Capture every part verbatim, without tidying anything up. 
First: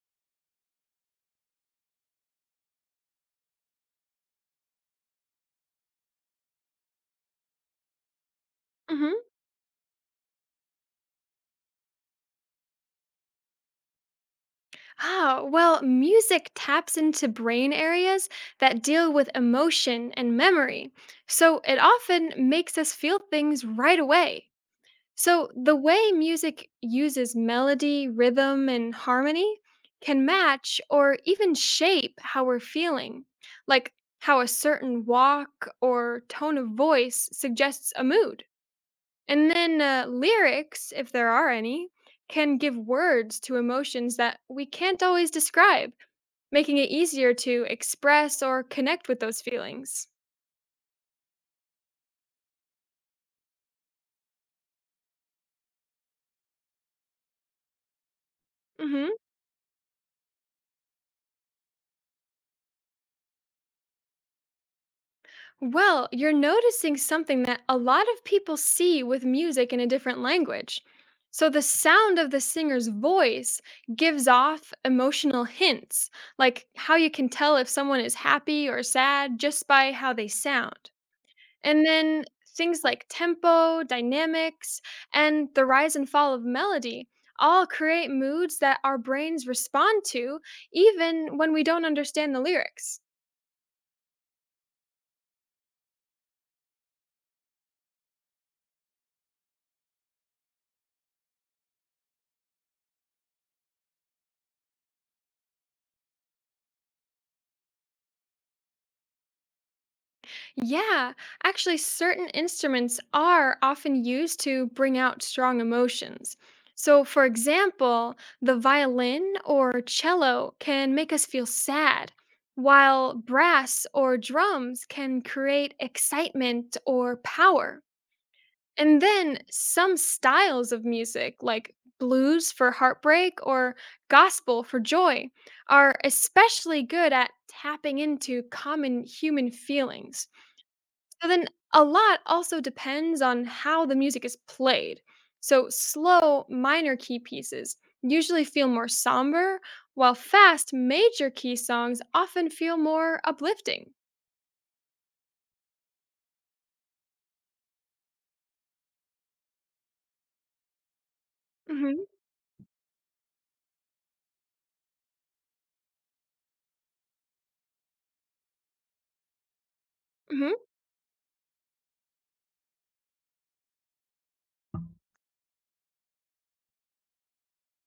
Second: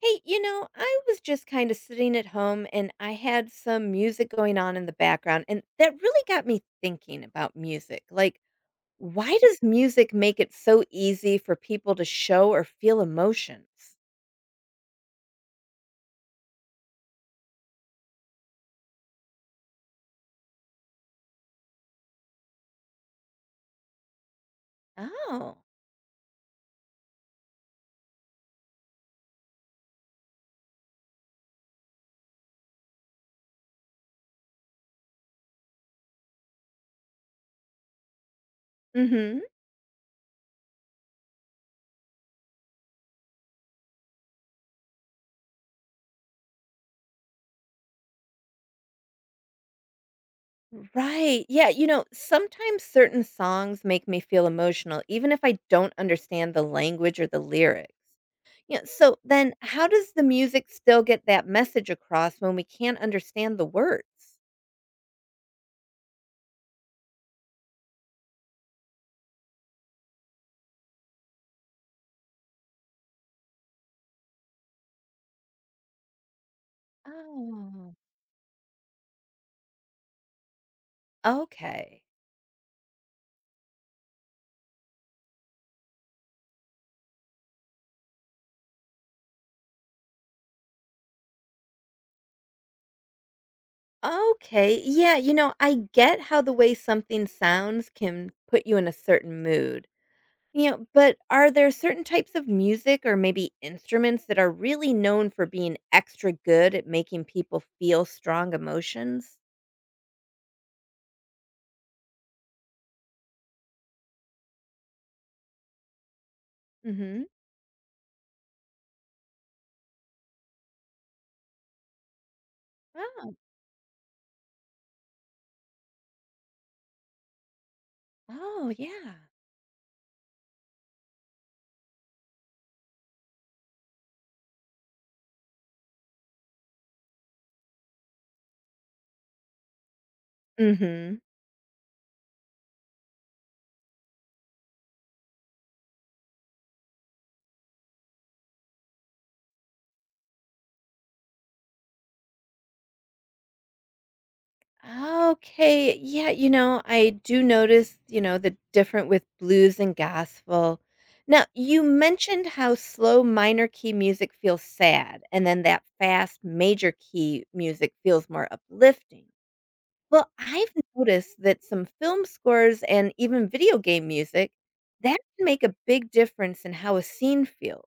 Hey, you know, I was just kind of sitting at home and I had some music going on in the background, and that really got me thinking about music. Like, Hmm. why does music make it so easy for people to show or feel emotions? Ah, well, music taps into brain areas that deal with emotion and memory, so it often makes us feel things right away. So, Oh, the way music uses melody, rhythm, and harmony can match or even shape how we're feeling, like how a certain walk or tone of voice suggests a mood. mm-hmm. And then uh, lyrics, if there are any, can give words to emotions that we can't always describe, making it easier to express or connect with those feelings. Right. Yeah. You know, sometimes certain songs make me feel emotional, even if I don't understand the language or the lyrics. Yeah. Hmm. So then, how does the music still get that message across when we can't understand the words? Well, you're noticing something that a lot of people see with music in a different language. So, the sound of the singer's voice gives off emotional hints, like how you can tell if Oh, someone is happy or sad just by how they sound. And okay. then things like tempo, dynamics, and the rise and fall of melody all create moods that our brains respond to even when we don't understand the lyrics. Okay. Yeah, you know, I get how the way something sounds can put you in a certain mood. You know, but are there certain types of music or maybe instruments that are really known for being extra good at making people feel strong emotions? Yeah, actually, certain instruments are often used to bring out strong emotions. So, Hmm. for example, the violin or cello can make us feel sad, while Oh, brass or drums can create excitement or power. oh And yeah. then some styles of music, like blues for heartbreak or gospel for joy, are especially good at tapping into common human feelings. Mhm. So then a lot also depends on how the music is played. So slow minor key pieces usually feel more somber, while fast major key songs often feel more uplifting. Oh, okay. Yeah, you know, I do notice, you know, the different with blues and gospel. Now, you Mhm. mentioned how slow minor key music feels sad, and then that fast major key music feels more uplifting. Well, Mhm. I've noticed that some film scores and even video game music, that can make a big difference in how a scene feels.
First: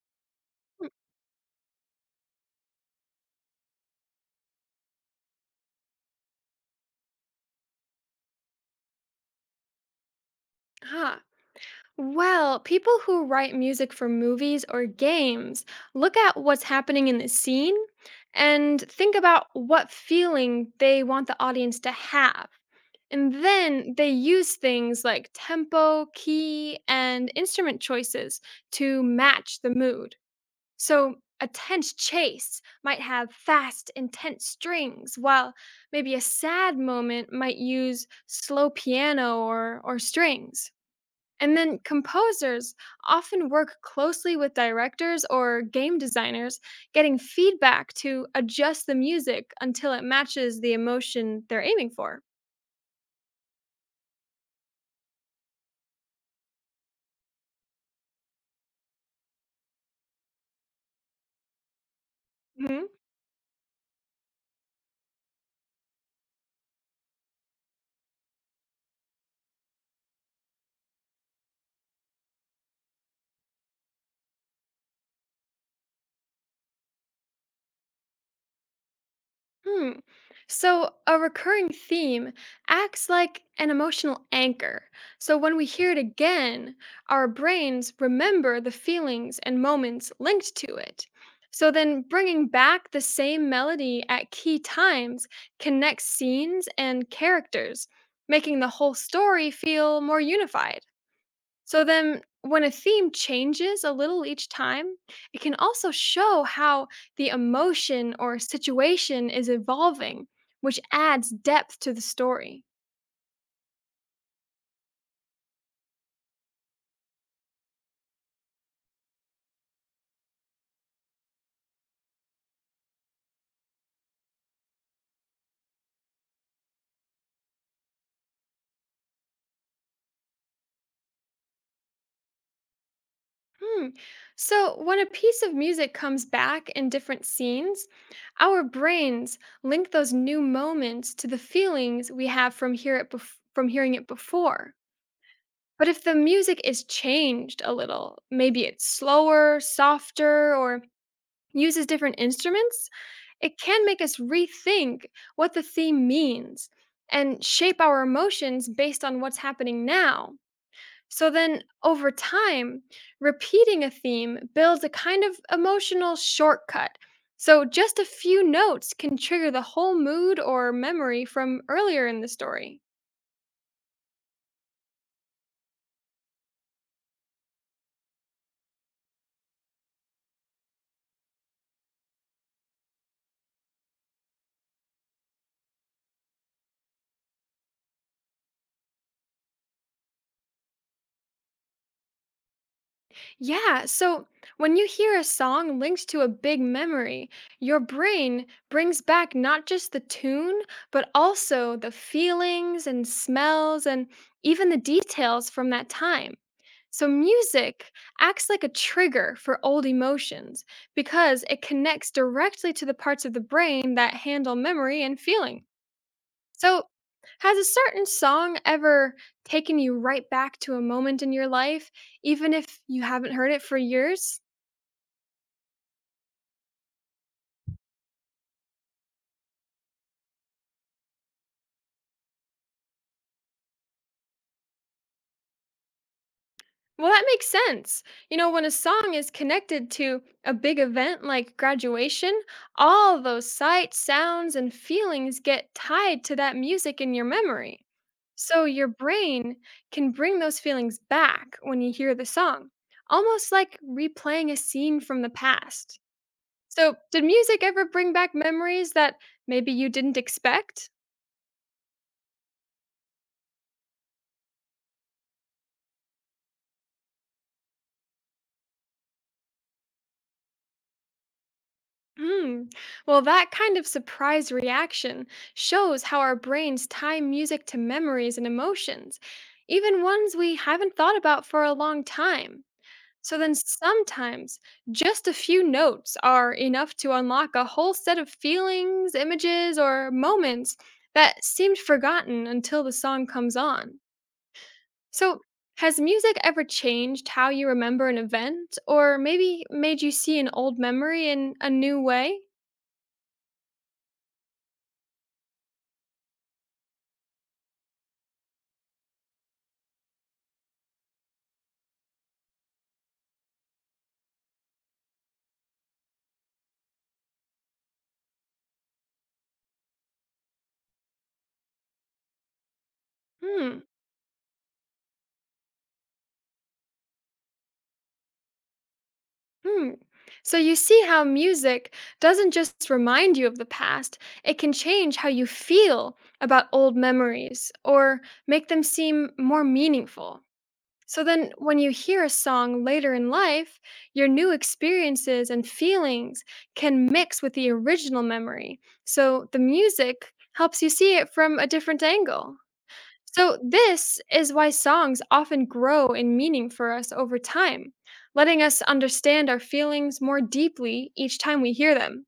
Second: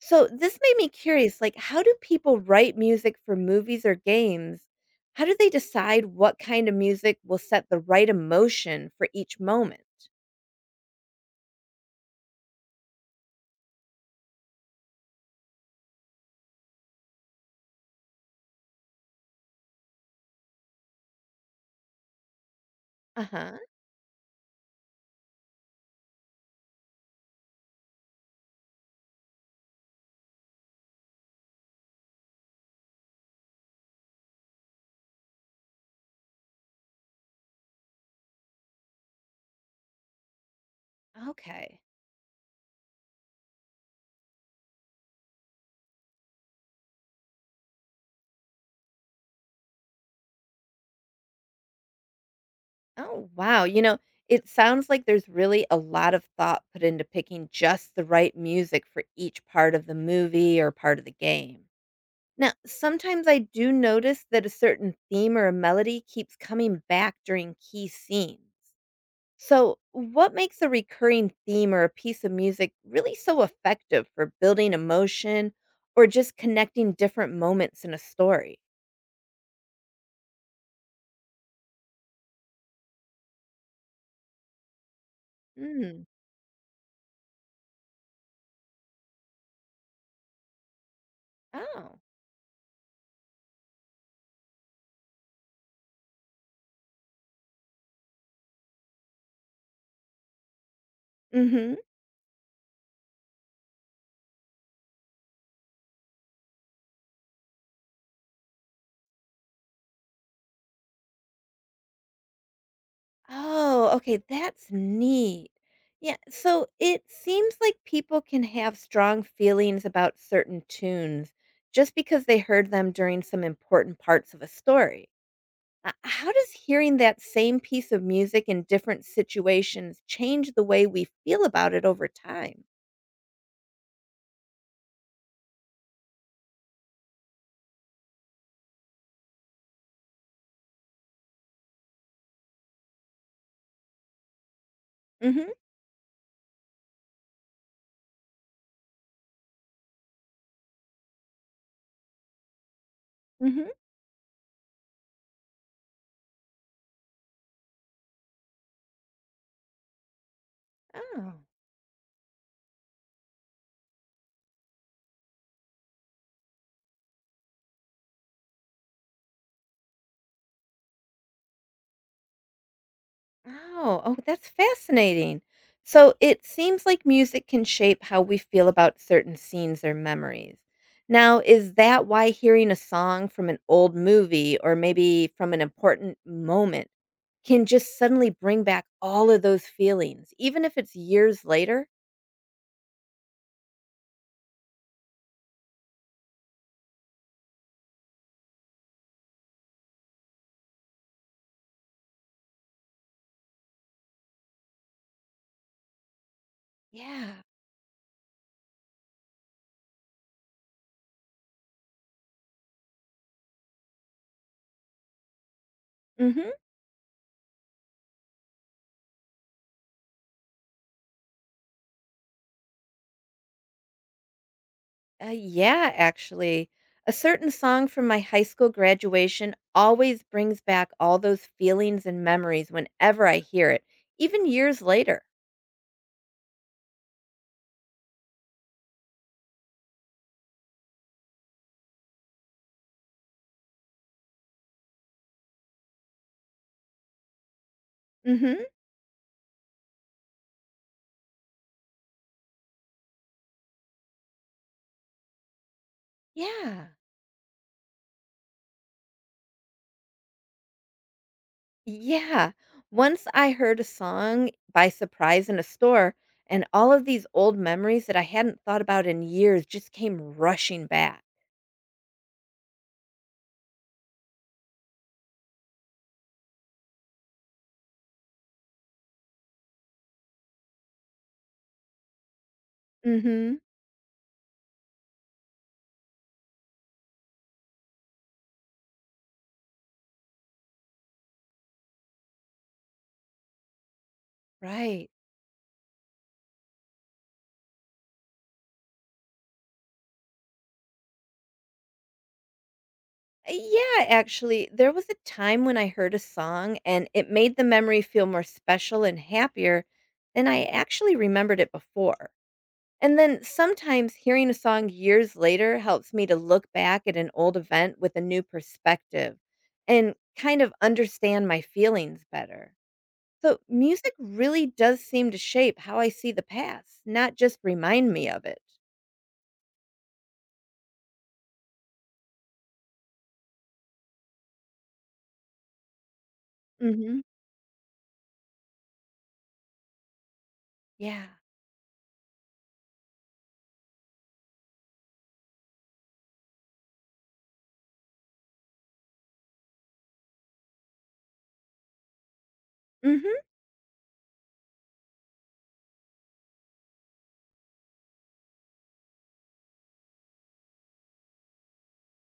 So this made me Ah. curious, like how do people write music for movies or games? How do they decide what kind of music will set the right emotion for each moment? Well, people who write music for movies or games look at what's happening in the scene and think about what feeling they want the audience to have. And Uh-huh. then they use things like tempo, key, and instrument choices to match the mood. So, a tense chase might have fast, intense strings, while maybe a sad moment might use slow piano or, or strings. And then Okay. composers often work closely with directors or game designers, getting feedback to adjust the music until it matches the emotion they're aiming for. Oh, wow. You know, it sounds like there's really a lot of thought put into picking just the right music for each part of the movie or part of the game. Now, Mhm. sometimes I do notice that a certain theme or a melody keeps coming back during key scenes. So, what makes a recurring theme or a piece of music really so effective for building emotion or just connecting different moments in a story? Hmm. So, a recurring theme acts like an emotional anchor. So, when we hear it Mm. again, our brains remember the feelings and moments linked to it. So, Oh. then bringing back the same melody at key times connects scenes and characters, making the whole story feel more unified. Mhm. So then, when a theme changes a little each time, it can also show how the emotion or situation is evolving, which adds depth to the story. Oh, okay, that's neat. Yeah, so it seems like people can have strong feelings about certain tunes just because they heard them during some important parts of a story. Uh, how does hearing that same piece of music in different situations change the way we feel about it over time? Hmm. So, when a piece of music comes back in different scenes, our brains link those new moments to the feelings we have from hear it bef- from hearing it before. Mhm. But if the music is changed a little, maybe it's slower, softer, or uses different instruments, it Mhm. can make us rethink what the theme means and shape our emotions based on what's happening now. So Oh, then, over time, repeating a theme builds a kind of emotional shortcut. So, just a few notes can trigger the whole mood or memory from earlier in the story. oh, oh, that's fascinating. So it seems like music can shape how we feel about certain scenes or memories. Now, is that why hearing a song from an old movie or maybe from an important moment can just suddenly bring back all of those feelings, even if it's years later? Yeah, so when you hear a song linked to a big memory, your brain brings back not just the tune, but also the feelings and smells and even the details from that time. So, Yeah. music acts like a trigger for old emotions because it connects directly to the parts of the brain that handle memory and feeling. So, has a certain song ever taken you right back to a moment in your life, even if you haven't heard it for years? Uh, yeah, actually. A certain song from my high school graduation always brings back all those feelings and memories whenever I hear it, even years later. Well, that makes sense. You know, when a song is connected to a big event like graduation, all those sights, sounds, and feelings get tied to that music in your memory. Mhm. So your brain can bring those feelings back when you hear the song, almost like replaying a scene from the past. Yeah. So, did music ever bring back memories that maybe you didn't expect? Yeah. Once I heard a song by surprise in a store and all of these old memories that I hadn't thought about in years just came rushing back. Hmm. Well, that kind of surprise reaction shows how our brains tie music to memories and emotions, even ones we haven't thought about for a long time. So, then Mhm. sometimes just a few notes are enough to unlock a whole set of feelings, images, or moments that seemed forgotten until the song comes on. Right. So, has music ever changed how you remember an event or maybe made you see an old memory in a new way? Yeah, actually, there was a time when I heard a song and it made the memory feel more special and happier than I actually remembered it before. And then sometimes hearing a song years later helps me to look back at an old event with a new perspective and kind of understand my feelings better. So, Hmm. music really does seem to shape how I see the past, not just remind me of it. Hmm. So, you see how music doesn't just remind you of the past, it can change how you feel about old Mhm. memories or make them seem more meaningful. So Yeah. then, when you hear a song later in life, your new experiences and feelings can mix with the original memory. So the music helps you see it from a different angle. Mhm. So, this is why songs often grow in meaning for us over time, letting us understand our feelings more deeply each time we hear them.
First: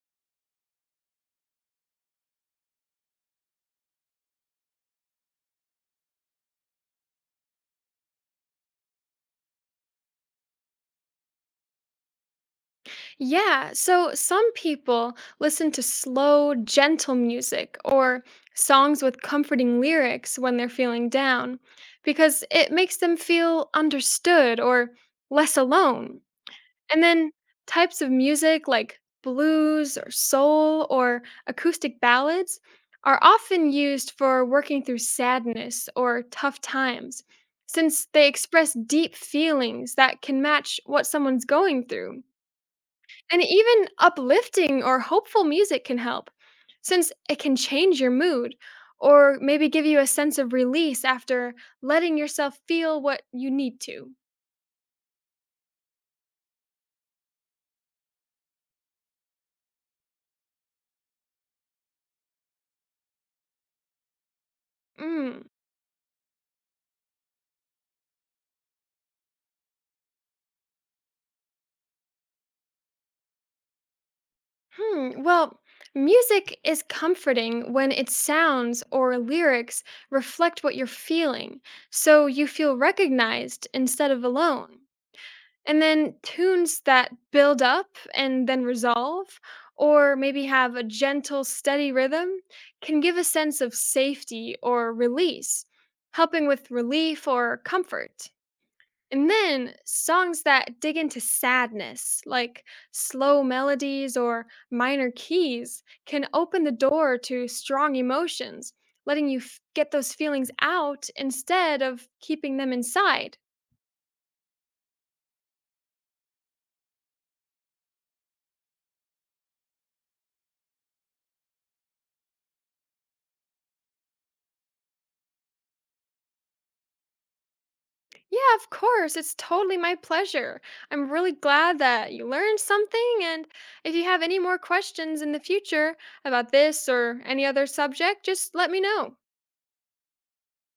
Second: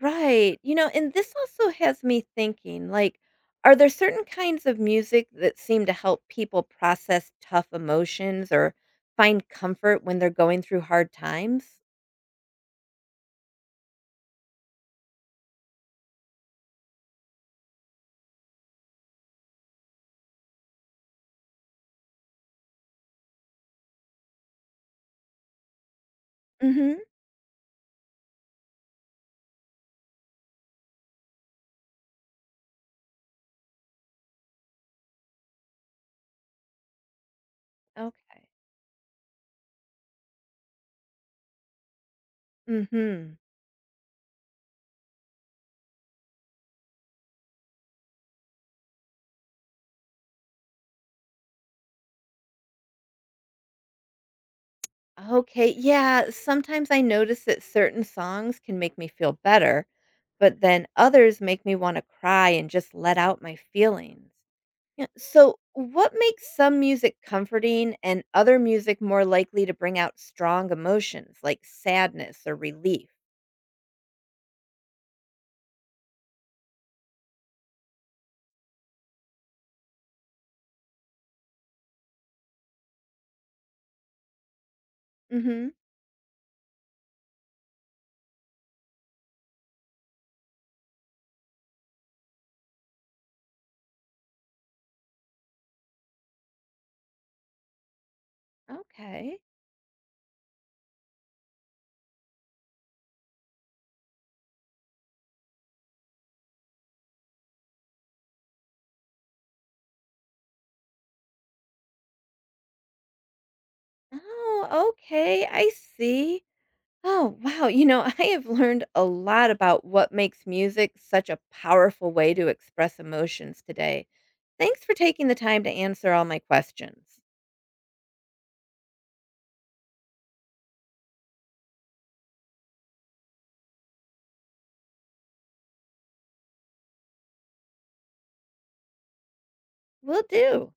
Right. You know, and this also has me thinking, like, are there certain kinds of music that seem to help people process tough emotions or find comfort when they're going through hard times? Yeah, so some people listen to slow, gentle music or songs with comforting lyrics when they're feeling down because it makes them feel understood or less alone. Mhm. And then types of music like blues or soul or acoustic ballads are often used for working through sadness or tough times since they Okay. express deep feelings that can match what someone's going through. Mhm. And even uplifting or hopeful music can help, since it can change your mood or maybe give you a sense of release after letting yourself feel what you need to. Okay. Yeah, sometimes I notice that certain songs can make me feel better, but then others make me want to cry and just let out my feelings. Yeah, Mm, so what makes some music comforting and other music more likely to bring out strong emotions like sadness or relief? hmm. Well, music is comforting when its sounds or lyrics reflect what you're feeling, so you feel recognized instead of alone. Mhm. And then tunes that build up and then resolve, or maybe have a gentle, steady rhythm, can give a sense of safety or release, helping with relief or comfort. And Okay. then songs that dig into sadness, like slow melodies or minor keys, can open the door to strong emotions, letting you f- get those feelings out instead of keeping them inside. Oh, okay. I see. Oh, wow. You know, I have learned a lot about what makes music such a powerful way to express emotions today. Thanks for taking the time to answer all my questions. Yeah, of course. It's totally my pleasure. I'm really glad that you learned something. And if you have any more questions in the future about this or any other subject, just let me know. Will do.